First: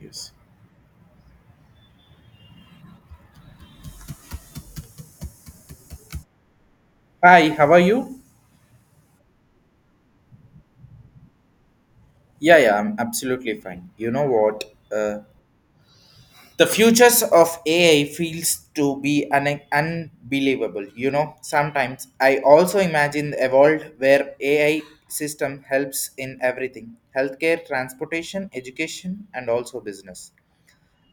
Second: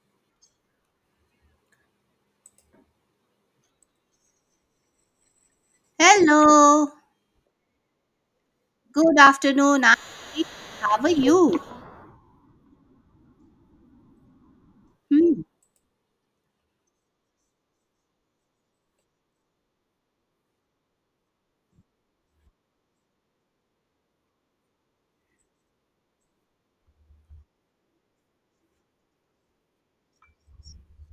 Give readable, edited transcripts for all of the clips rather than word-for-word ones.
Yes. Hello, Hi, how are you? good afternoon. Aunty. How are you? Yeah, I'm absolutely fine. You know what? Uh, Hmm. the futures of AI feels to be unbelievable. You know, sometimes I also imagine a world where AI system helps in everything: healthcare, transportation, education, and also business.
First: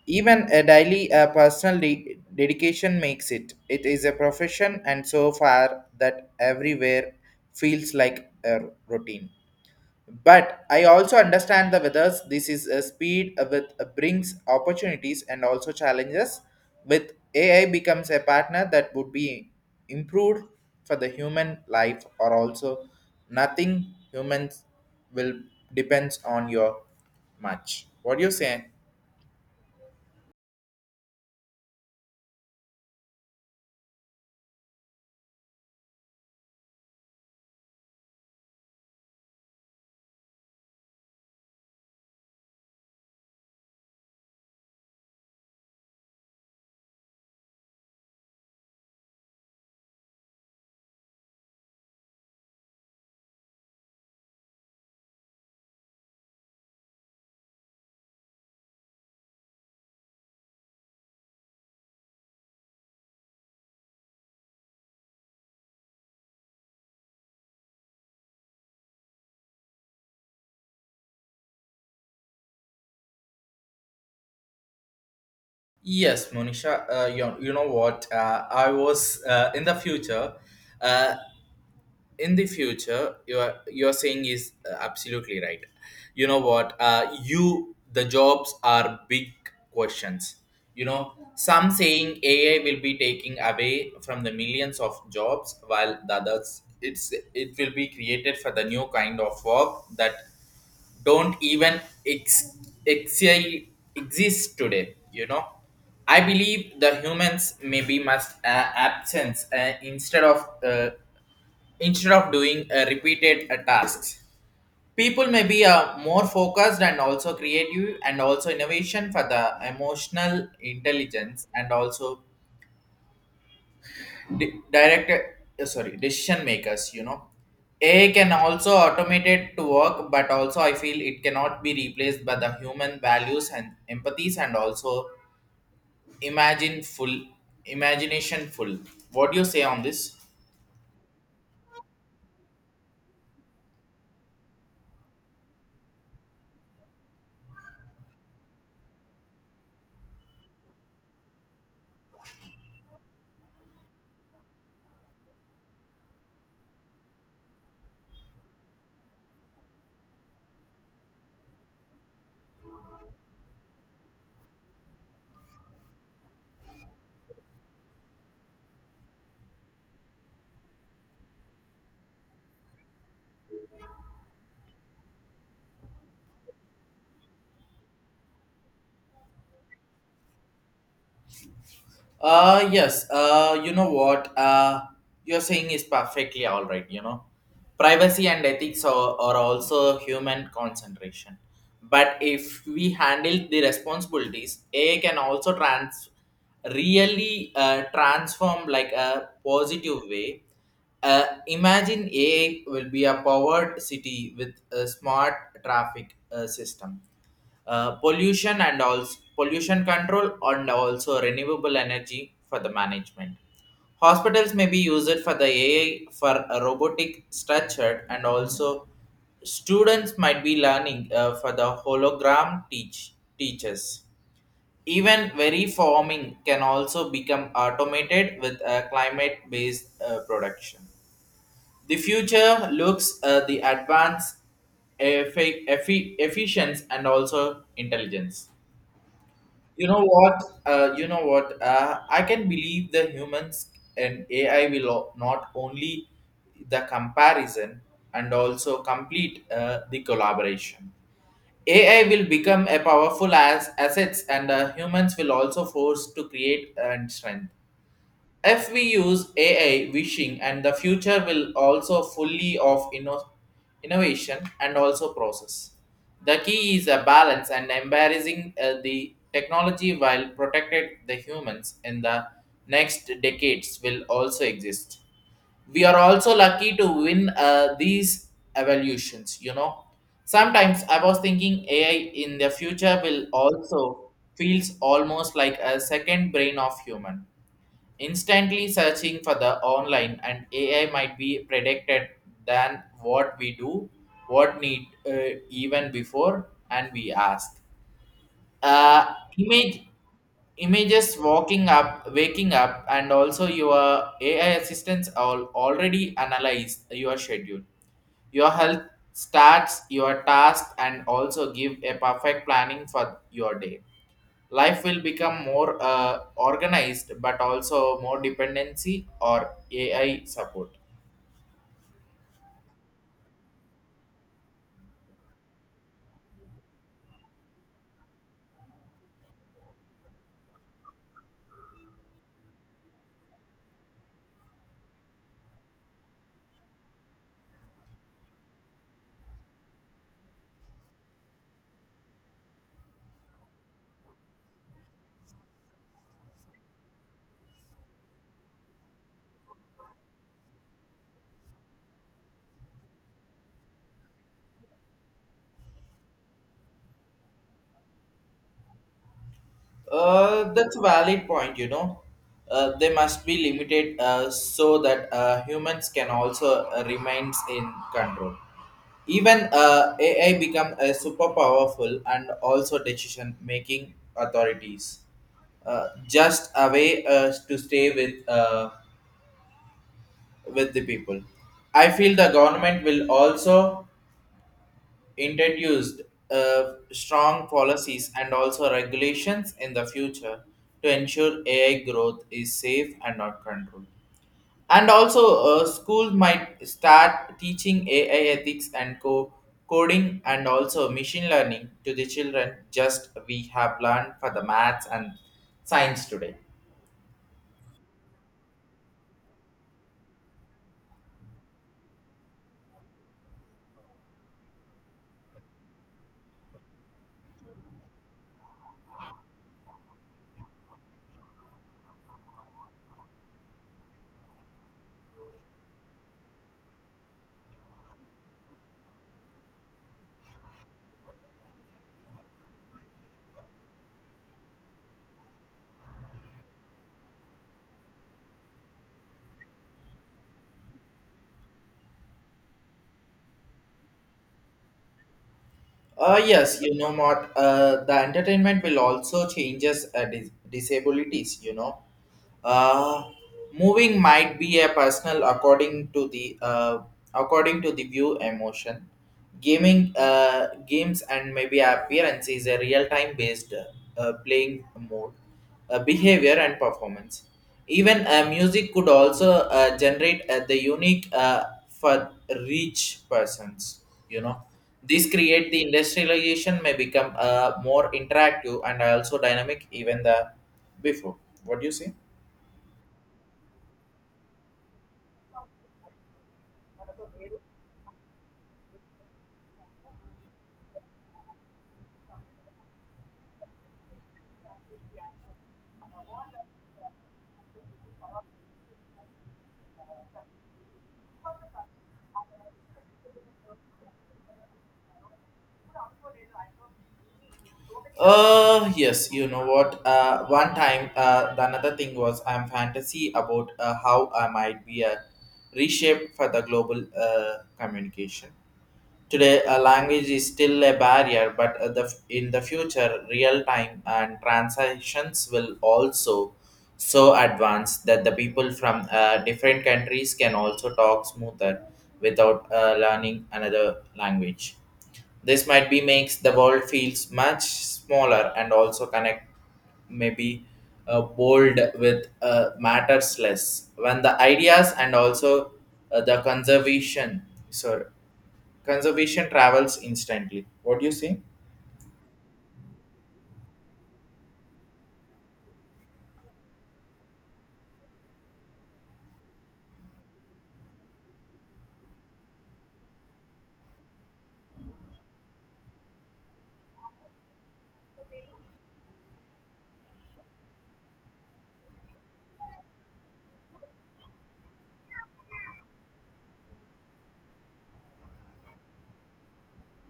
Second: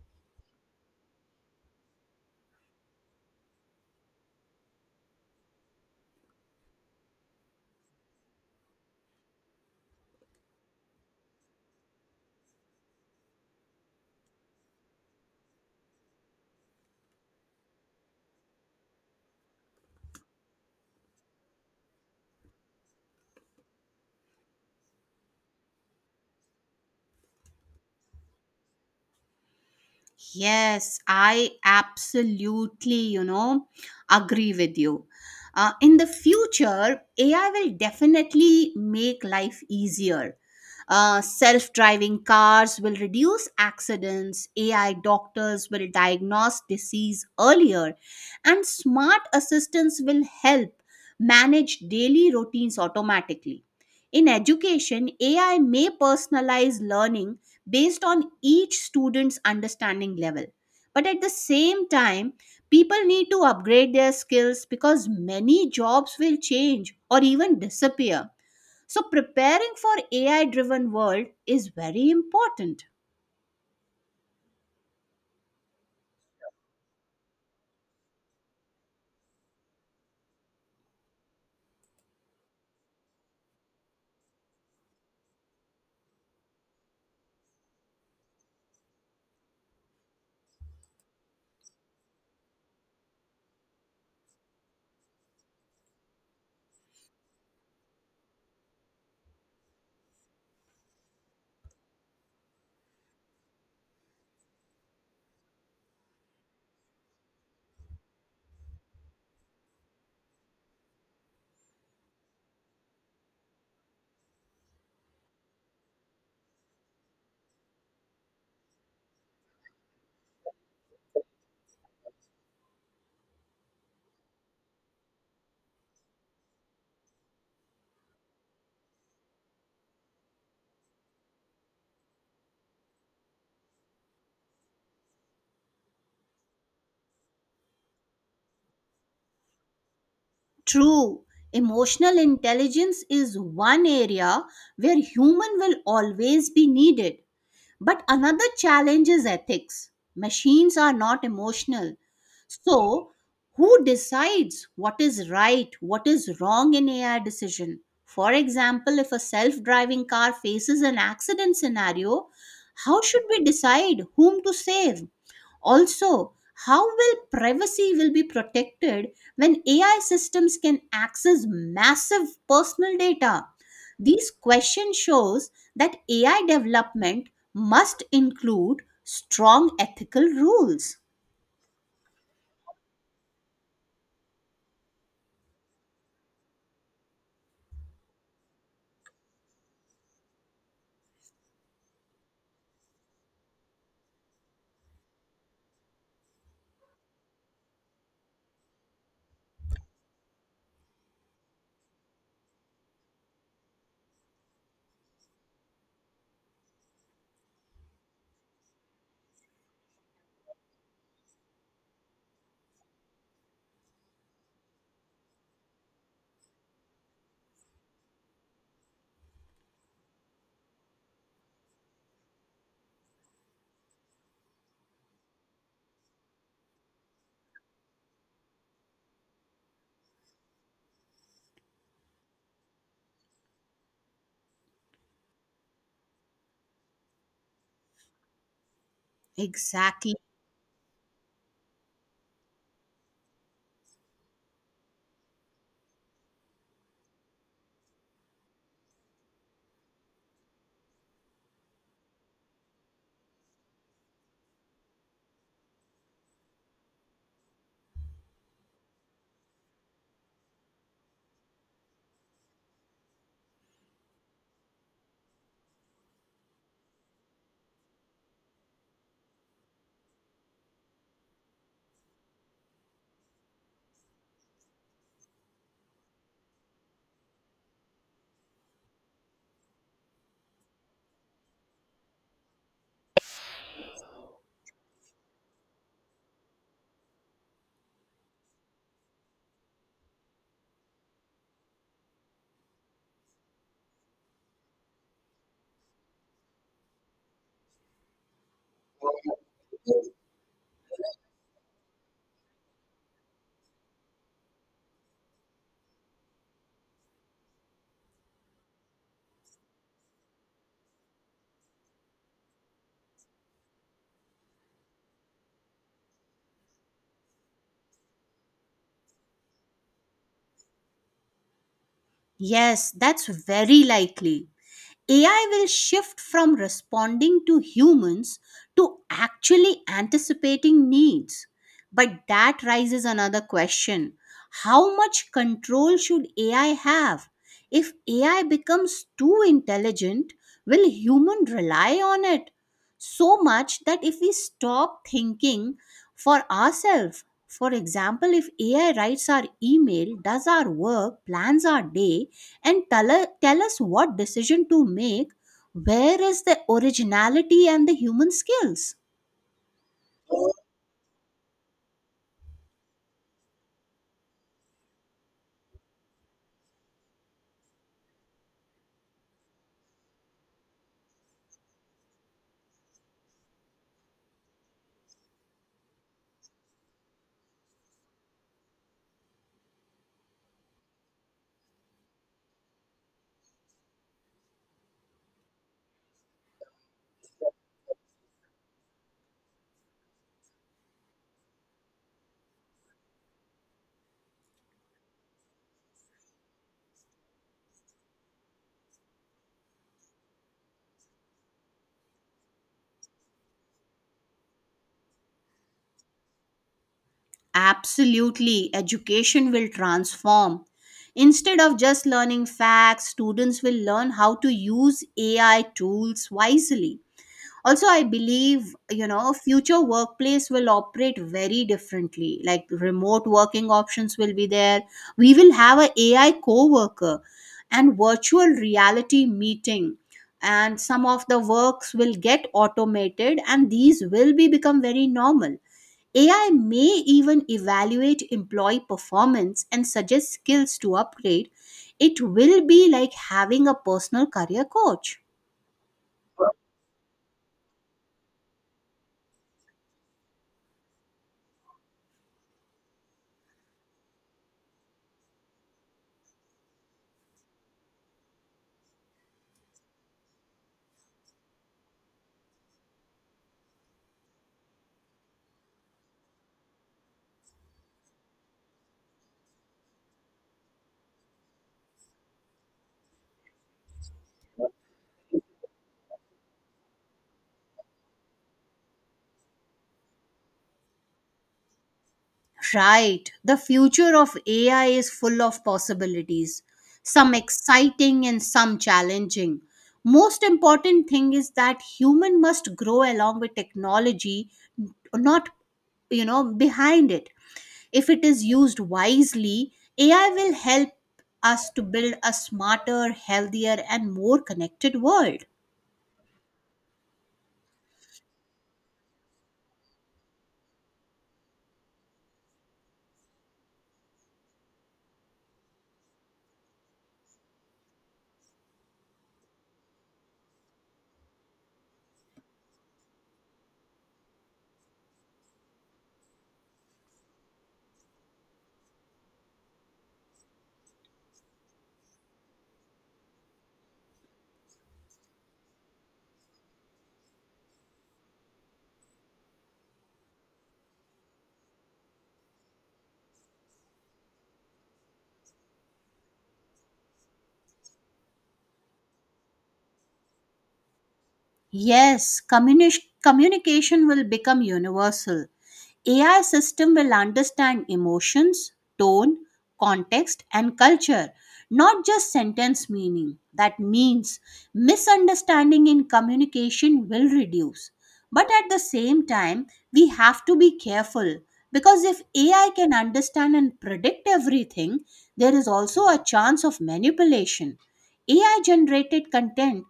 Even a daily personal dedication makes it. It is a profession, and so far that everywhere feels like a routine. But I also understand the withers this is a speed with brings opportunities and also challenges. With AI becomes a partner that would be improved for the human life or also nothing humans will depends on your much. What do you say? Yes, I absolutely, agree with you. In the future, AI will definitely make life easier. Self driving cars will reduce accidents, AI doctors will diagnose disease earlier, and smart assistants will help manage daily routines automatically. In education, AI may personalize learning based on each student's understanding level. But at the same time, people need to upgrade their skills because many jobs will change or even disappear. So preparing for AI driven world is very important. Yes, Monisha, you know what? I was in the future. Uh, in the future you are saying is absolutely right, you know what, you the jobs are big questions, you know, some saying AI will be taking away from the millions of jobs while the others it will be created for the new kind of work that don't even ex, ex, exist today, you know. I believe the humans maybe must absence instead of doing repeated tasks. People may be more focused and also creative and also innovation for the emotional intelligence and also direct sorry decision makers. You know, AI can also automate it to work, but also I feel it cannot be replaced by the human values and empathies and also imagine full imagination full. What do you say on this? True, emotional intelligence is one area where human will always be needed. But another challenge is ethics. Machines are not emotional. So, who decides what is right, what is wrong in AI decision? For example, if a self driving car faces an accident scenario, how should we decide whom to save? Also, how will privacy will be protected when AI systems can access massive personal data? This question shows that AI development must include strong ethical rules. Yes. You know what? You're saying is perfectly all right. You know, privacy and ethics are also human concentration. But if we handle the responsibilities, AI can also trans really transform like a positive way. Imagine AI will be a powered city with a smart traffic system, pollution and also pollution control and also renewable energy for the management. Hospitals may be used for the AI for a robotic structure, and also students might be learning for the hologram teachers. Even very farming can also become automated with a climate-based production. The future looks the advanced efficiency and also intelligence. You know Exactly. what? I can believe the humans and AI will not only the comparison and also complete the collaboration. AI will become a powerful as assets, and humans will also force to create and strength if we use AI wishing, and the future will also fully of innovation and also process. The key is a balance and embarrassing the technology while protected the humans in the next decades will also exist. We are also lucky to win these evolutions, you know. Sometimes I was thinking AI in the future will also feels almost like a second brain of human. Instantly searching for the online, and AI might be predicted than what we do, what need even before, and we ask. Uh, image images walking up waking up, and also your AI assistants all already analyze your schedule, your health stats, your task, and also give a perfect planning for your day. Life will become more organized but also more dependency or AI support. Yes, that's very likely. AI will shift from responding to humans to actually anticipating needs. But that raises another question, how much control should AI have? If AI becomes too intelligent, will human rely on it? So much that if we stop thinking for ourselves, for example, if AI writes our email, does our work, plans our day, and tell us what decision to make, where is the originality and the human skills? That's a valid point, you know. They must be limited so that humans can also remains in control even AI become a super powerful and also decision making authorities, just a way to stay with the people. I feel the government will also introduced strong policies and also regulations in the future to ensure AI growth is safe and not controlled. And also, schools might start teaching AI ethics and coding and also machine learning to the children, just we have learned for the maths and science today. Absolutely, education will transform. Instead of just learning facts, students will learn how to use AI tools wisely. Also, I believe, future workplace will operate very differently. Like remote working options will be there, we will have a AI co-worker and virtual reality meeting, and some of the works will get automated, and these will be become very normal. AI may even evaluate employee performance and suggest skills to upgrade. It will be like having a personal career coach. Yes, you know what? The entertainment will also changes disabilities, you know. Uh, Moving might be a personal according to the view emotion. Gaming games and maybe appearance is a real time based playing mode, behavior and performance. Even music could also generate the unique for rich persons. You know, this create the industrialization may become more interactive and also dynamic even the before. What do you say? Right. The future of AI is full of possibilities, some exciting and some challenging. Most important thing is that human must grow along with technology, not, behind it. If it is used wisely, AI will help us to build a smarter, healthier and more connected world. Yes, you know what? One time, the another thing was I'm fantasy about how I might be a reshape for the global communication. Today, a language is still a barrier, but in the future, real time and transactions will also so advanced that the people from different countries can also talk smoother without learning another language. This might be makes the world feels much smaller and also connect. Maybe bold with matters less when the ideas and also the conservation sorry conservation travels instantly. What do you say? Yes, communication will become universal. AI system will understand emotions, tone, context and culture, not just sentence meaning. That means misunderstanding in communication will reduce. But at the same time, we have to be careful because if AI can understand and predict everything, there is also a chance of manipulation. AI generated content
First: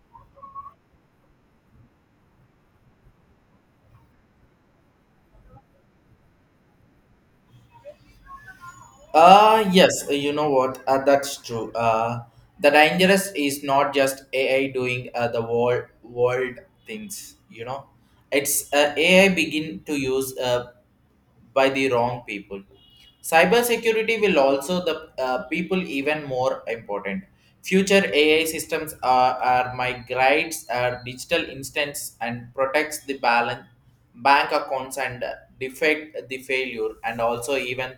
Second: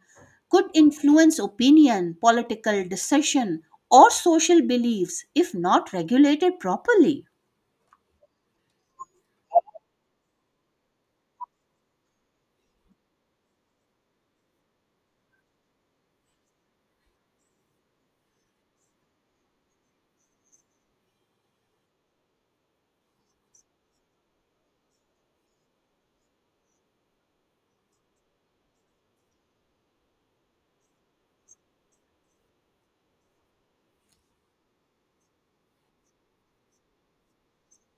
could influence opinion, political decision, or social beliefs if not regulated properly. Yes, you know what? That's true. The dangerous is not just AI doing the world things. You know, it's AI begin to use by the wrong people. Cybersecurity will also the people even more important. Future AI systems are migrates are digital instance and protects the balance bank accounts and defect the failure and also even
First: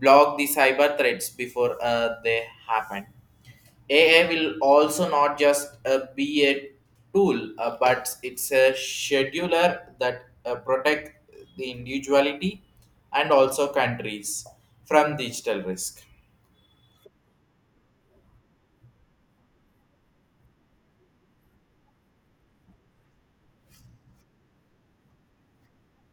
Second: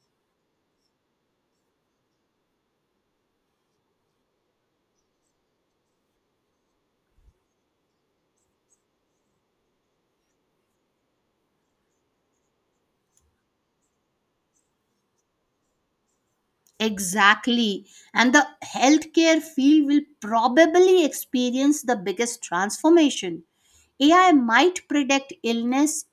block the cyber threats before they happen. AI will also not just be a tool, but it's a scheduler that protect the individuality and also countries from digital risk. Exactly. And the healthcare field will probably experience the biggest transformation. AI might predict illness,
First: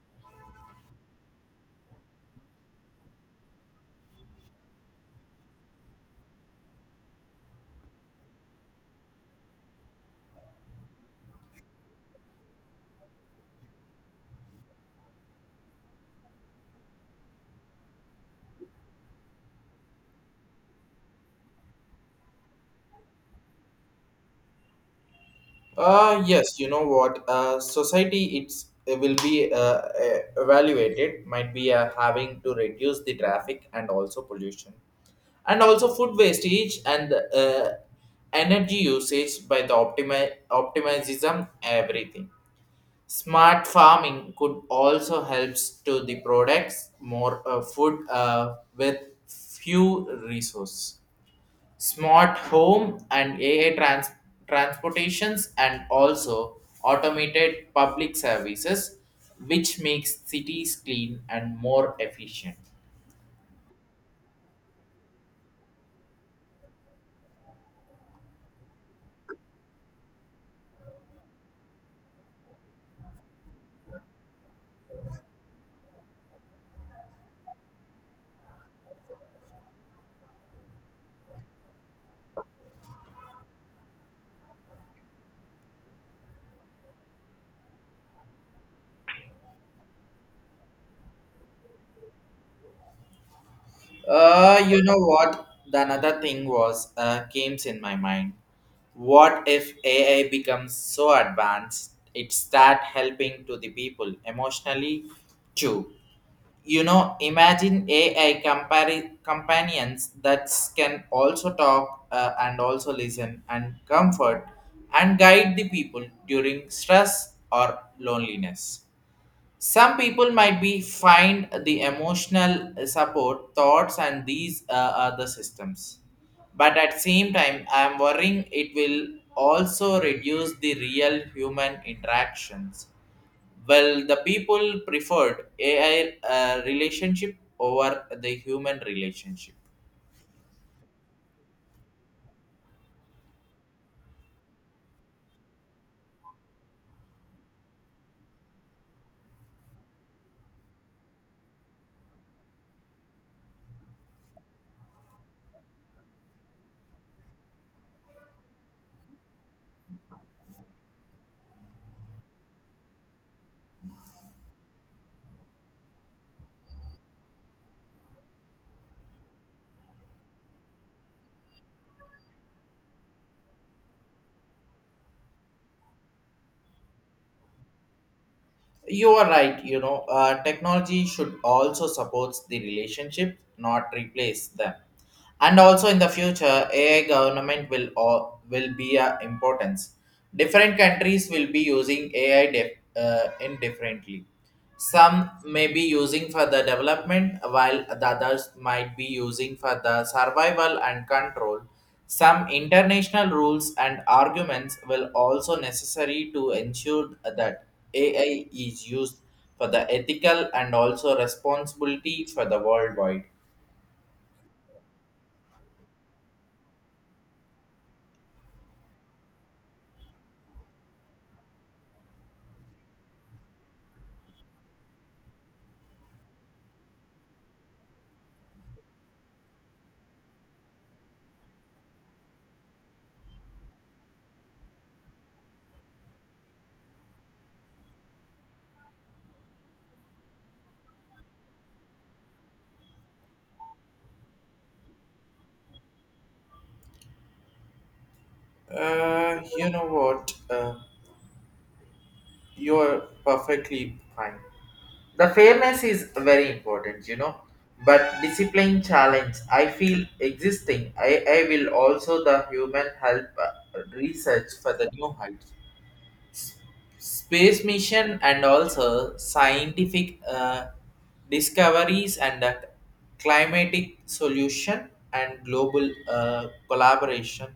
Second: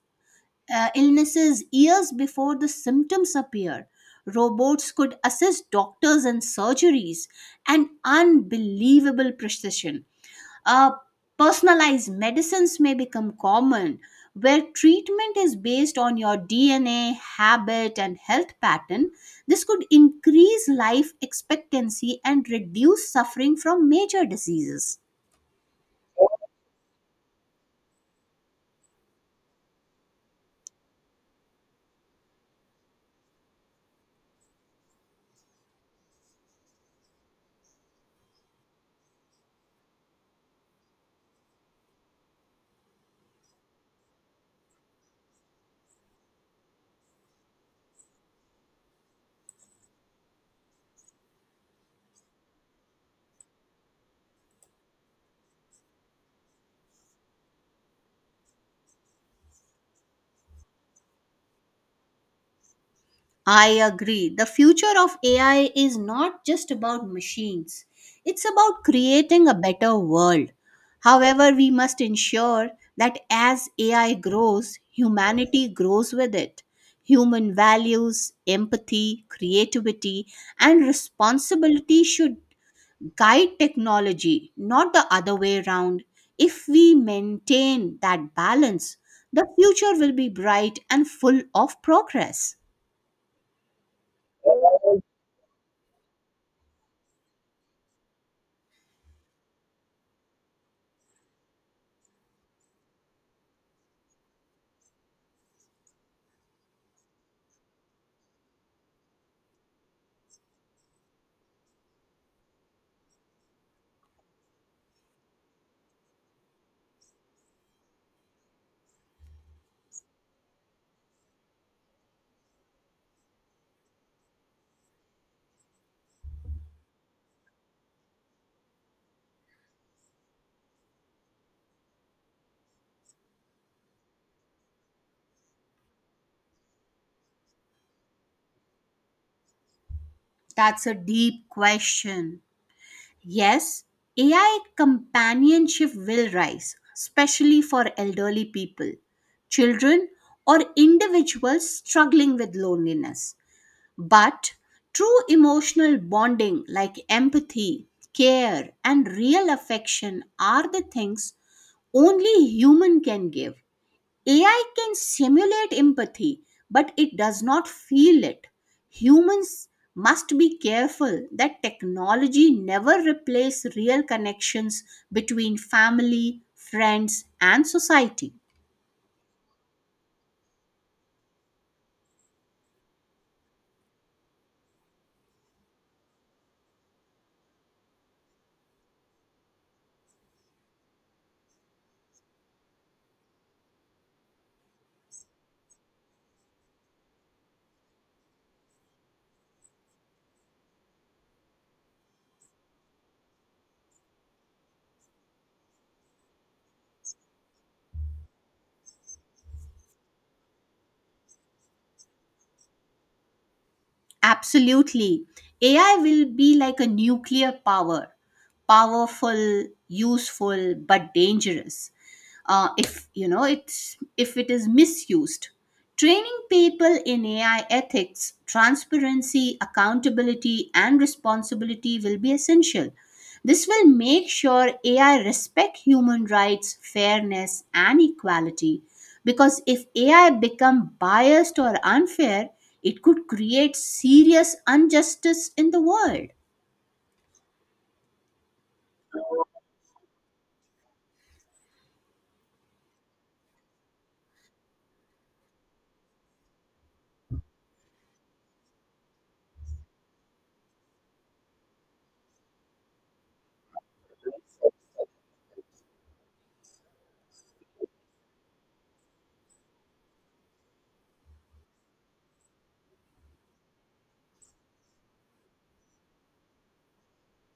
uh, illnesses years before the symptoms appear. Robots could assist doctors in surgeries and unbelievable precision. Uh, Personalized medicines may become common, where treatment is based on your DNA, habit, and health pattern. This could increase life expectancy and reduce suffering from major diseases. Yes, you know what? Society it will be evaluated. Might be having to reduce the traffic and also pollution, and also food wastage and energy usage by the optimism everything. Smart farming could also helps to the products more food with few resources. Smart home and AI transportations and also automated public services, which makes cities clean and more efficient. I agree. The future of AI is not just about machines, it's about creating a better world. However, we must ensure that as AI grows, humanity grows with it. Human values, empathy, creativity, and responsibility should guide technology, not the other way around. If we maintain that balance, the future will be bright and full of progress. You know what? The another thing was came in my mind. What if AI becomes so advanced it start helping to the people emotionally too? You know, imagine AI companions that can also talk and also listen and comfort and guide the people during stress or loneliness. Some people might be find the emotional support thoughts and these are the systems, but at same time I am worrying it will also reduce the real human interactions, well the people preferred AI relationship over the human relationship. That's a deep question. Yes, AI companionship will rise, especially for elderly people, children, or individuals struggling with loneliness. But true emotional bonding like empathy, care, and real affection are the things only human can give. AI can simulate empathy, but it does not feel it. Humans must be careful that technology never replace real connections between family, friends, and society. You are right, you know, technology should also support the relationship, not replace them. And also in the future, AI government will or will be a importance. Different countries will be using AI indifferently. Some may be using for the development, while the others might be using for the survival and control. Some international rules and arguments will also necessary to ensure that AI is used for the ethical and also responsibility for the worldwide. Absolutely. AI will be like a nuclear power, powerful, useful, but dangerous. If you know it's if it is misused, training people in AI ethics, transparency, accountability, and responsibility will be essential. This will make sure AI respect human rights, fairness, and equality, because if AI become biased or unfair, it could create serious injustice in the world. You know what? You're perfectly fine. The fairness is very important, you know. But discipline challenge, I feel existing. I will also the human help research for the new heights, space mission and also scientific discoveries and climatic solution and global collaboration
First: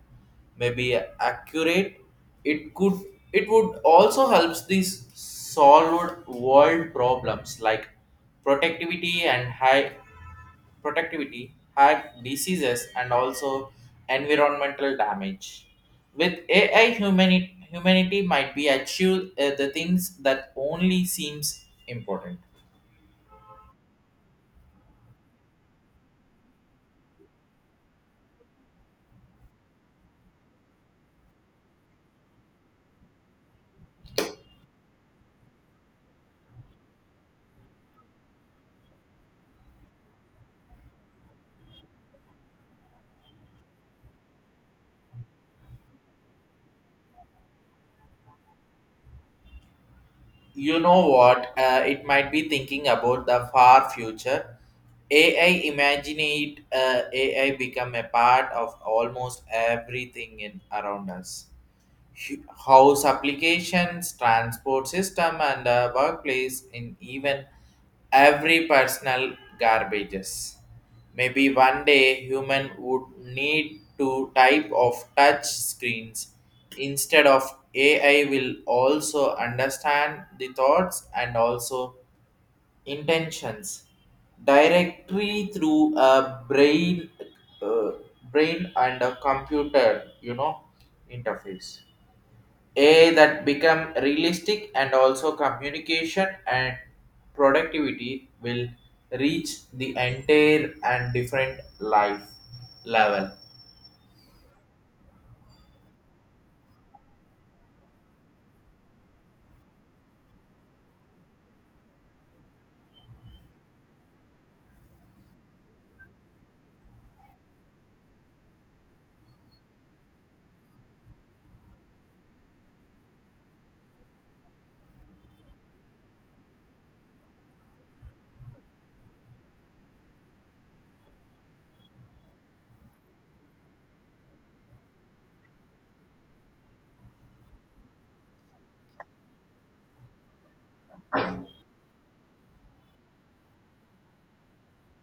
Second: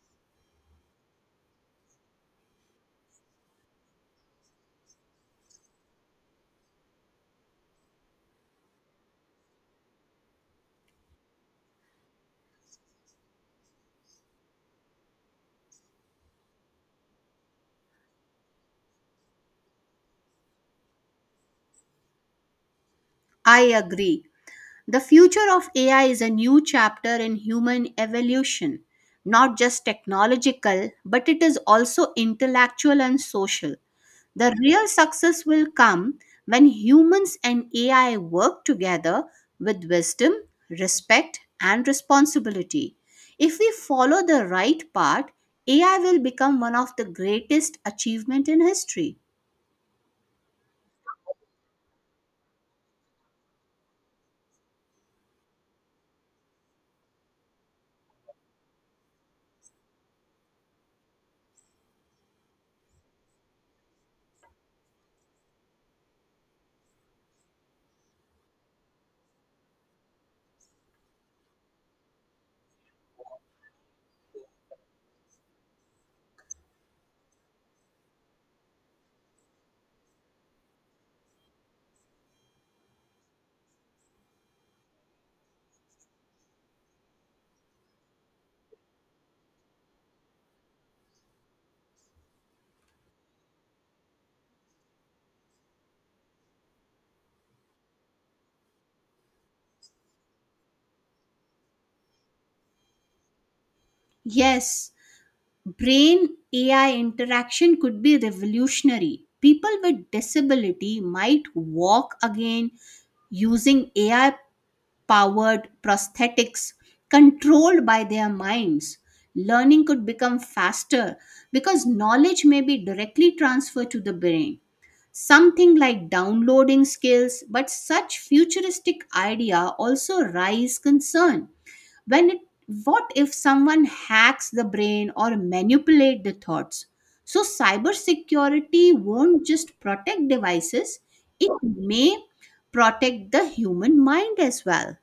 may be accurate. it could it would also helps these solve world problems like productivity and high productivity, have diseases, and also environmental damage. With AI, humanity might be achieve the things that only seems important. I agree, the future of AI is a new chapter in human evolution, not just technological, but it is also intellectual and social. The real success will come when humans and AI work together with wisdom, respect, and responsibility. If we follow the right path, AI will become one of the greatest achievement in history. You know what? It might be thinking about the far future. AI imagine it. AI become a part of almost everything in around us: house applications, transport system, and workplace in even every personal garbages. Maybe one day human would need to type of touch screens instead of. AI will also understand the thoughts and also intentions directly through a brain, uh, brain and a computer, you know, interface a that become realistic, and also communication and productivity will reach the entire and different life level. Yes, brain AI interaction could be revolutionary. People with disability might walk again using AI powered prosthetics controlled by their minds. Learning could become faster because knowledge may be directly transferred to the brain. Something like downloading skills, but such futuristic idea also raise concern. When it, what if someone hacks the brain or manipulate the thoughts? So cybersecurity won't just protect devices, it may protect the human mind as well.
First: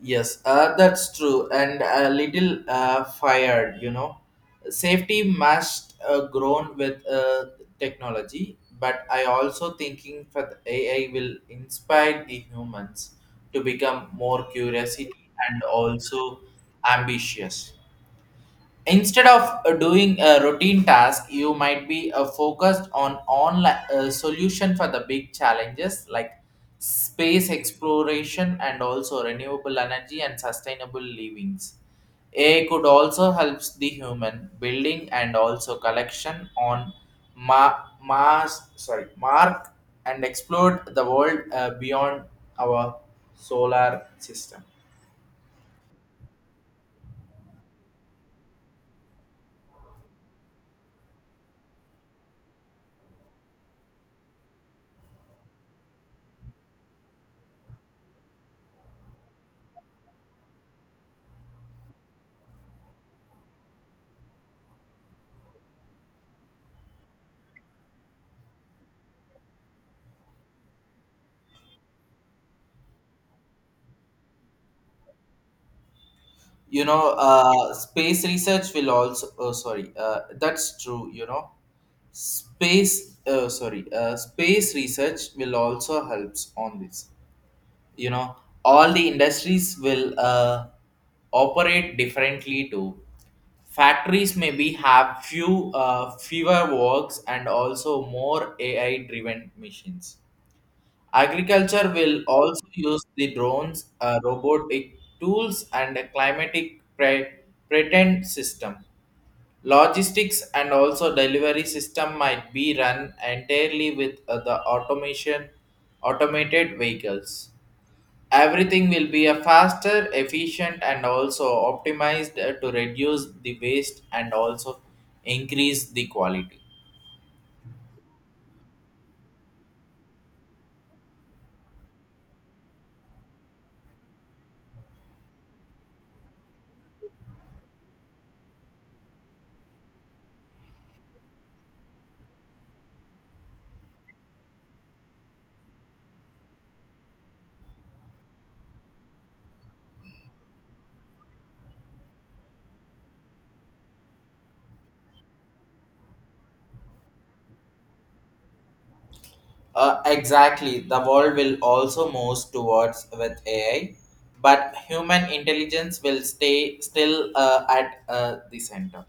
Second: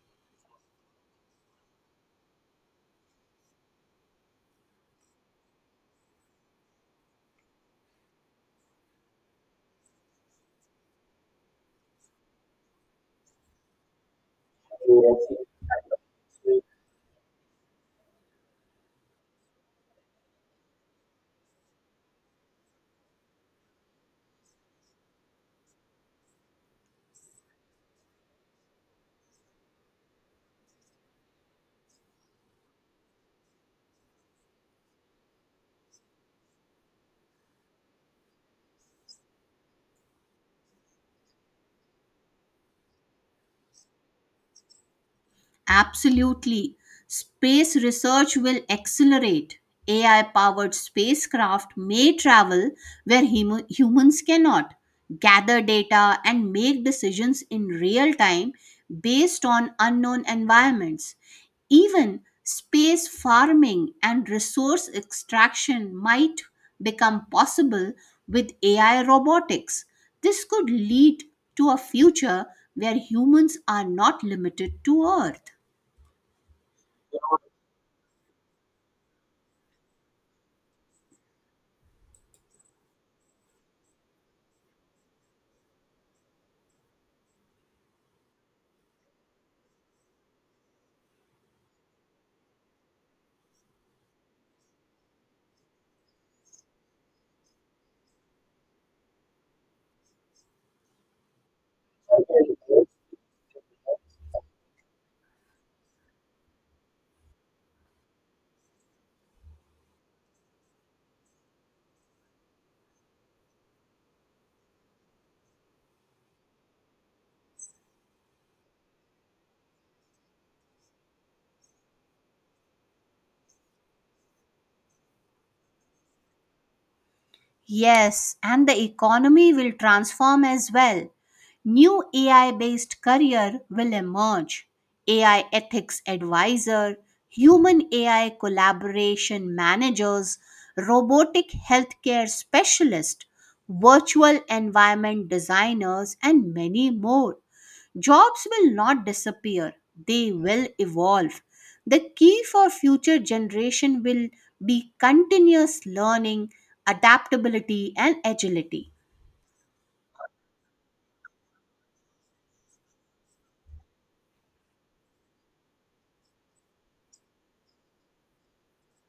Yes, that's true and a little fired, you know. Safety must grown with technology, but I also thinking that AI will inspire the humans to become more curiosity and also ambitious. Instead of doing a routine task, you might be focused on online solution for the big challenges like space exploration and also renewable energy and sustainable livings. AI could also helps the human building and also collection on ma- Mars, sorry, Mark, and explore the world beyond our solar system. Absolutely. Space research will accelerate. AI powered spacecraft may travel where humans cannot, gather data, and make decisions in real time based on unknown environments. Even space farming and resource extraction might become possible with AI robotics. This could lead to a future where humans are not limited to Earth. Space research will also, oh sorry that's true. Space research will also helps on this. you know all the industries will operate differently too. Factories maybe have fewer works and also more AI driven machines. Agriculture will also use the drones, robotic tools, and a pretend system. Logistics and also delivery system might be run entirely with the automated vehicles. Everything will be a faster, efficient, and also optimized to reduce the waste and also increase the quality. Yes, and the economy will transform as well. New AI based career will emerge. AI ethics advisor, human AI collaboration managers, robotic healthcare specialist, virtual environment designers and many more. Jobs will not disappear, they will evolve. The key for future generation will be continuous learning, adaptability and agility. Exactly. The world will also move towards with AI, but human intelligence will stay still at the center.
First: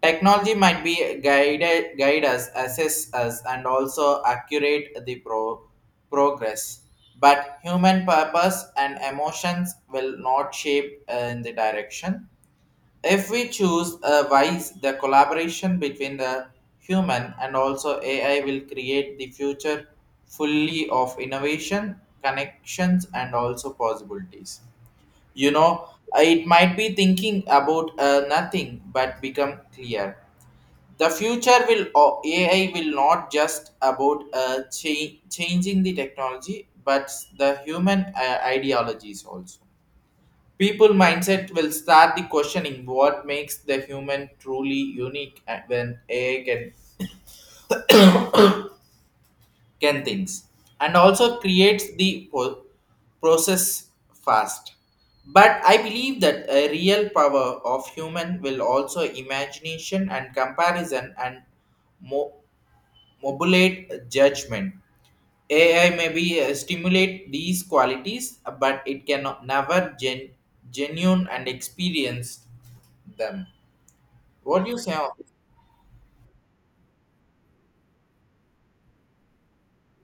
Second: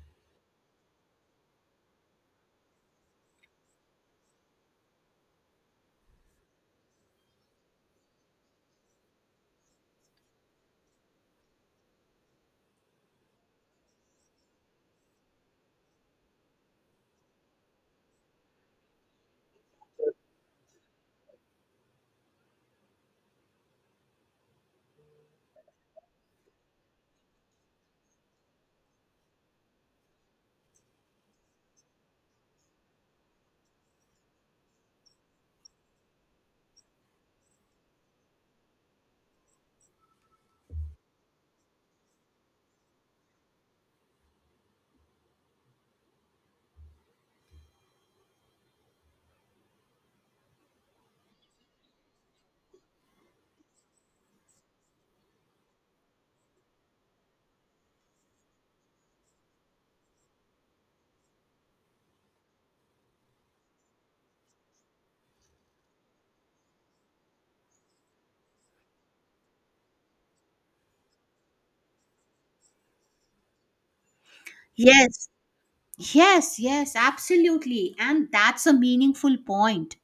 Technology might be guide us, assist us, and also accurate the progress. But human purpose and emotions will not shape in the direction. If we choose a wise, the collaboration between the human and also AI will create the future fully of innovation, connections, and also possibilities. You know, it might be thinking about nothing but become clear. The future will o- AI will not just about changing the technology, but the human ideologies also people mindset will start the questioning what makes the human truly unique and when AI can things and also creates the process fast. But I believe that a real power of human will also imagination and comparison and mo- modulate judgment. AI may be stimulate these qualities, but it cannot never genuine and experience them. What do you say? Yes, yes, yes, absolutely. And that's a meaningful point.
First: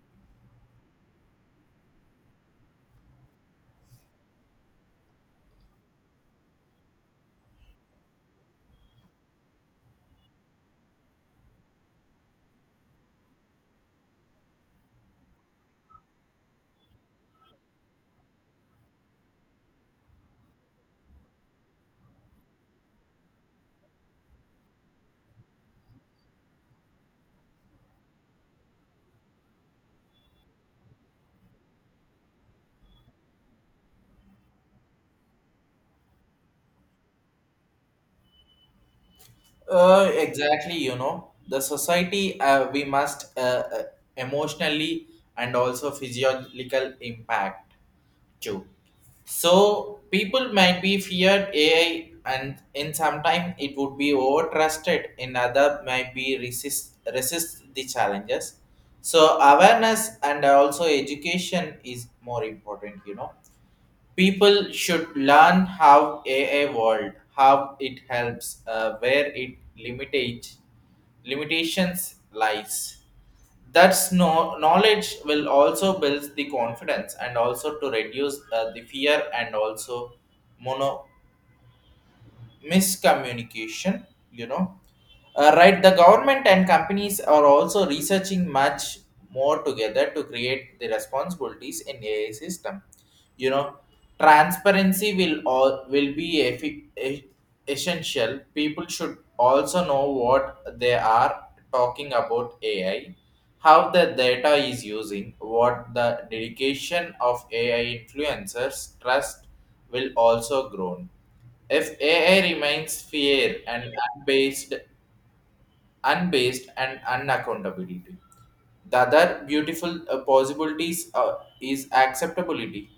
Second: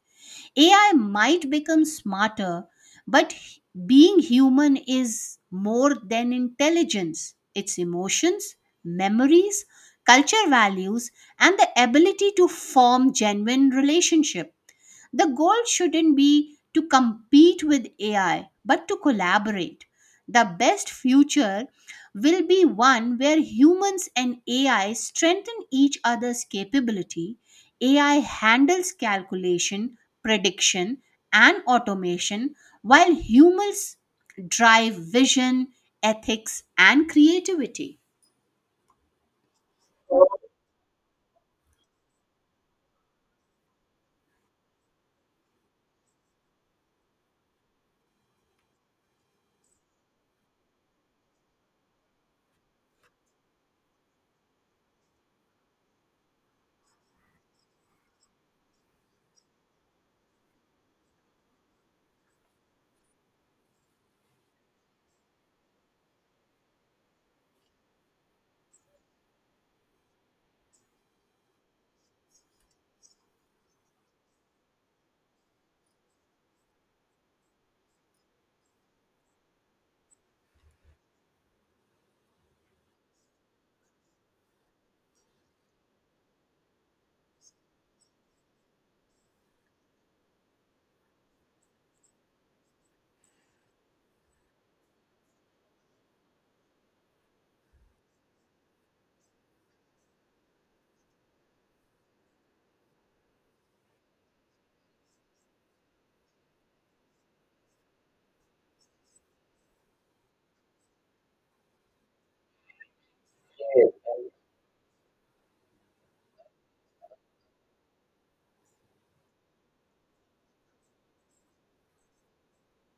AI might become smarter, but being human is more than intelligence. It's emotions, memories, culture values, and the ability to form genuine relationships. The goal shouldn't be to compete with AI, but to collaborate. The best future will be one where humans and AI strengthen each other's capability. AI handles calculation, prediction, and automation, while humans drive vision, ethics, and creativity. Exactly, you know, the society we must emotionally and also physiological impact too. So people might be feared AI, and in some time it would be over trusted. In other, might be resist the challenges. So awareness and also education is more important, you know people should learn how AI world, how it helps, where it limitations lies. That's no knowledge will also build the confidence and also to reduce the fear and also mono miscommunication. you know right, the government and companies are also researching much more together to create the responsibilities in AI system. you know Transparency will be essential. People should also know what they are talking about AI, how the data is using, what the dedication of AI influencers trust will also grow if AI remains fair and unbased, unbased and unaccountability, the other beautiful possibilities is acceptability.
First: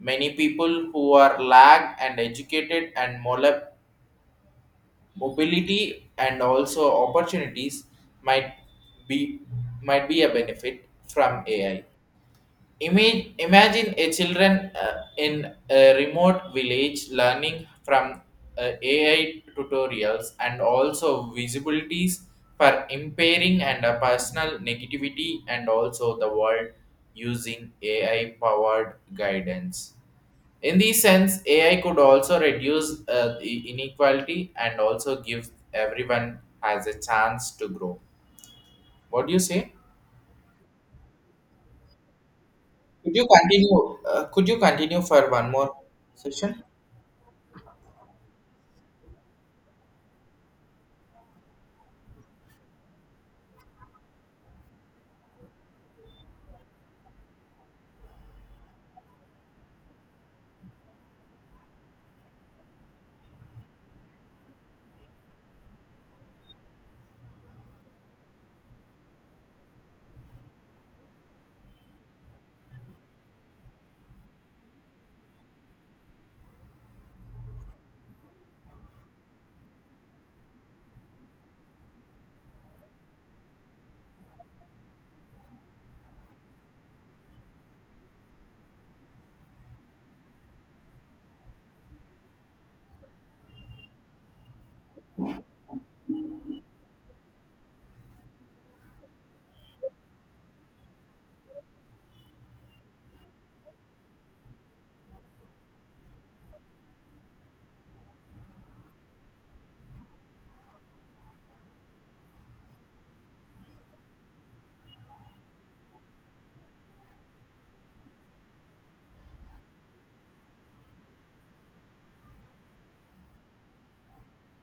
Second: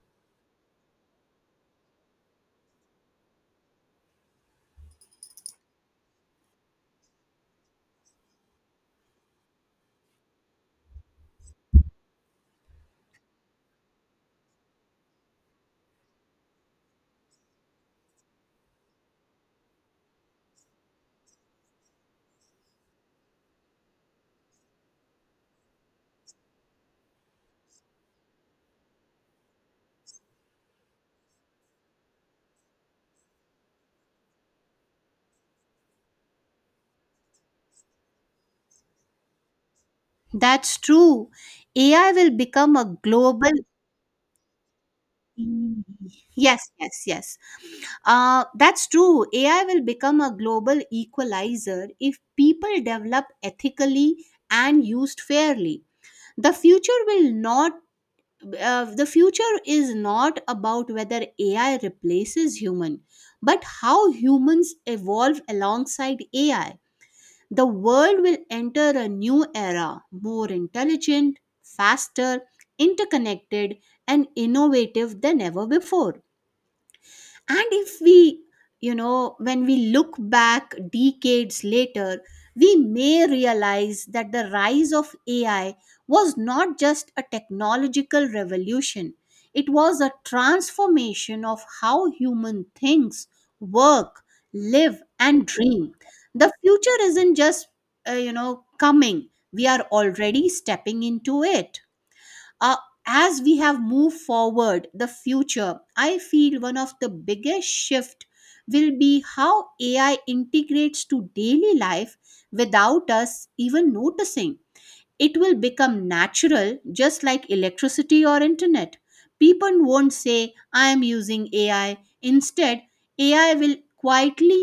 Many people who are lagged and educated and mobility and also opportunities might be be a benefit from AI. Imagine a children in a remote village learning from AI tutorials and also visibilities for impairing and personal negativity and also the world using AI powered guidance. In this sense, AI could also reduce the inequality and also give everyone has a chance to grow. What do you say? That's true. AI will become a Could you global. continue? Could you continue for E E one more E. session? Yes, yes, yes. That's true. AI will become a global equalizer if people develop ethically and used fairly. The future will not. The future is not about whether AI replaces human, but how humans evolve alongside AI. The world will enter a new era, more intelligent, faster, interconnected, and innovative than ever before. And if we, when we look back decades later, we may realize that the rise of AI was not just a technological revolution, it was a transformation of how human thinks, work, live, and dream. The future isn't just, coming, we are already stepping into it. Uh, as we have moved forward the future, I feel one of the biggest shift will be how AI integrates to daily life without us even noticing. It will become natural, just like electricity or internet. People won't say I am using AI, instead AI will quietly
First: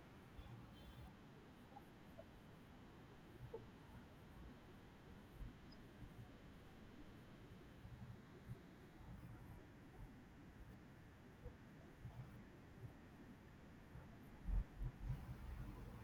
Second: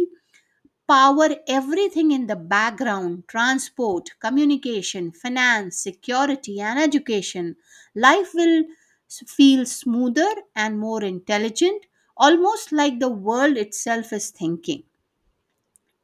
power everything in the background: transport, communication, finance, security, and education. Life will feel smoother and more intelligent, almost like the world itself is thinking.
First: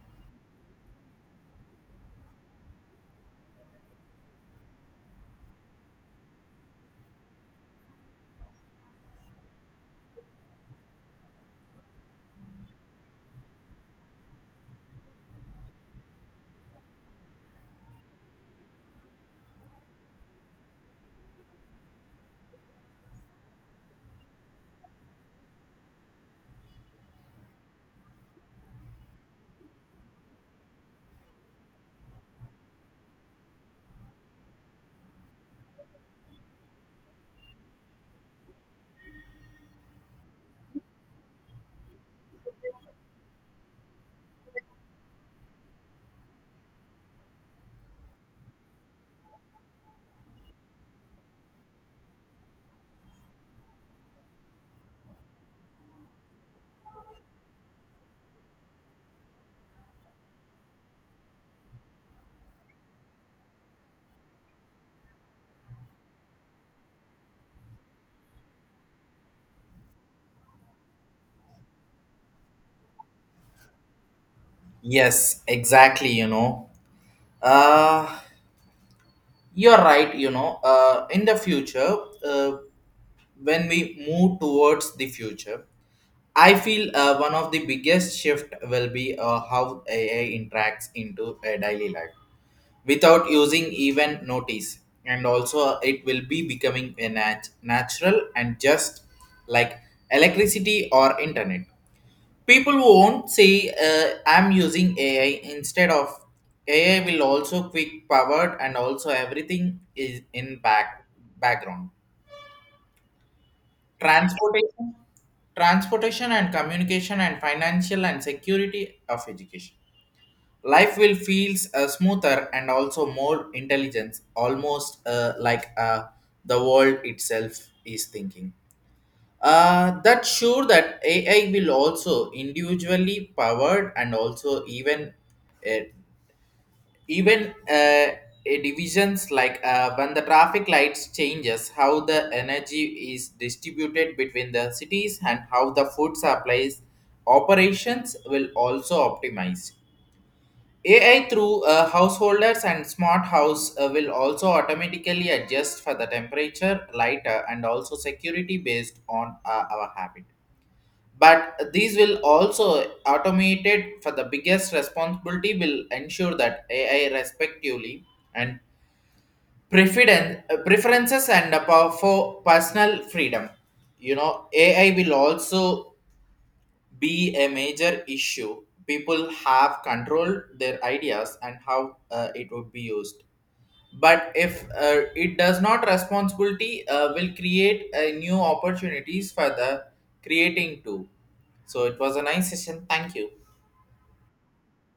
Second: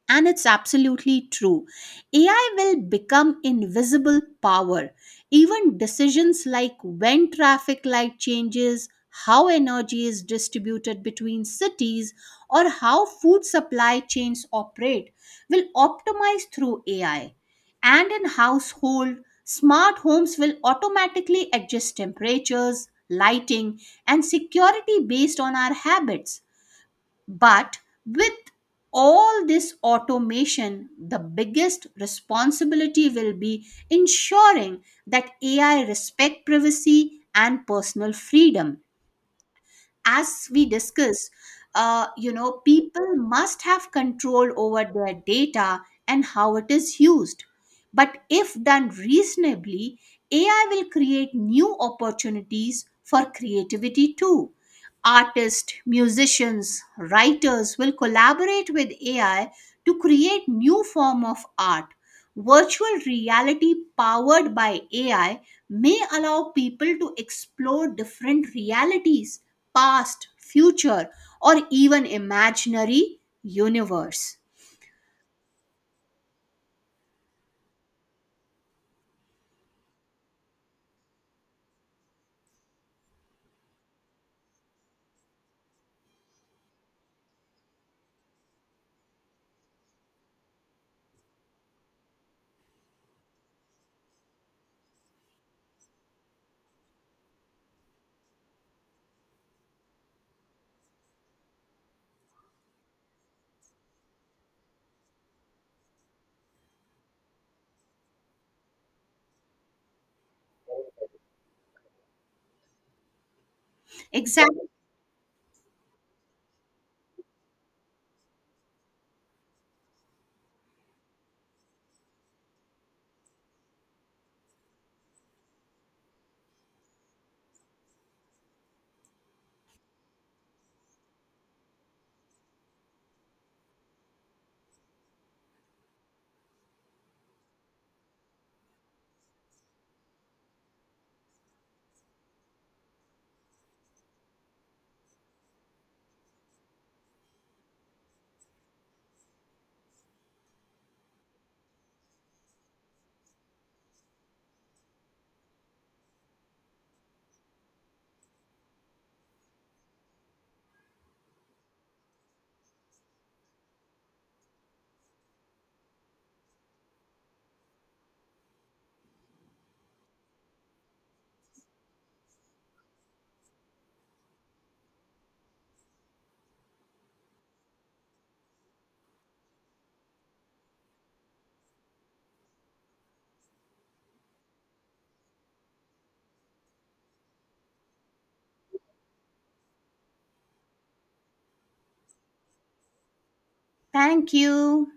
And it's absolutely true. AI will become invisible power. Even decisions like when traffic light changes, how energy is distributed between cities, or how food supply chains operate will optimize through AI. And in household, smart homes will automatically adjust temperatures, lighting, and security based on our habits. But with all this automation, the biggest responsibility will be ensuring that AI respect privacy and personal freedom. As we discuss, people must have control over their data and how it is used. But if done reasonably, AI will create new opportunities for creativity too. Artists, musicians, writers will collaborate with AI to create new form of art. Virtual reality powered by AI may allow people to explore different realities, past, future, or even imaginary universe. Yes, exactly. Uh, you're right. In the future, uh, when we move towards the future, I feel one of the biggest shift will be how AI interacts into a daily life without using even notice, and also it will be becoming a natural and just like electricity or internet. People won't say I'm using AI instead of. AI will also quick powered and also everything is in background: Exactly. transportation, transportation and communication, and financial, and security of education. Life will feels smoother and also more intelligence, almost like the world itself is thinking. That sure that AI will also individually powered and also even uh, even uh, uh, divisions like when the traffic lights changes, how the energy is distributed between the cities, and how the food supplies operations will also optimize. AI through householders and smart house will also automatically adjust for the temperature, lighter, and also security based on our habit. But these will also automated for the biggest responsibility will ensure that AI respectively and preferences and power for personal freedom. AI will also be a major issue. People have control their ideas and how it would be used. But if it does not responsibility will create new opportunities for the creating too. So it was a nice session, thank you. Thank you.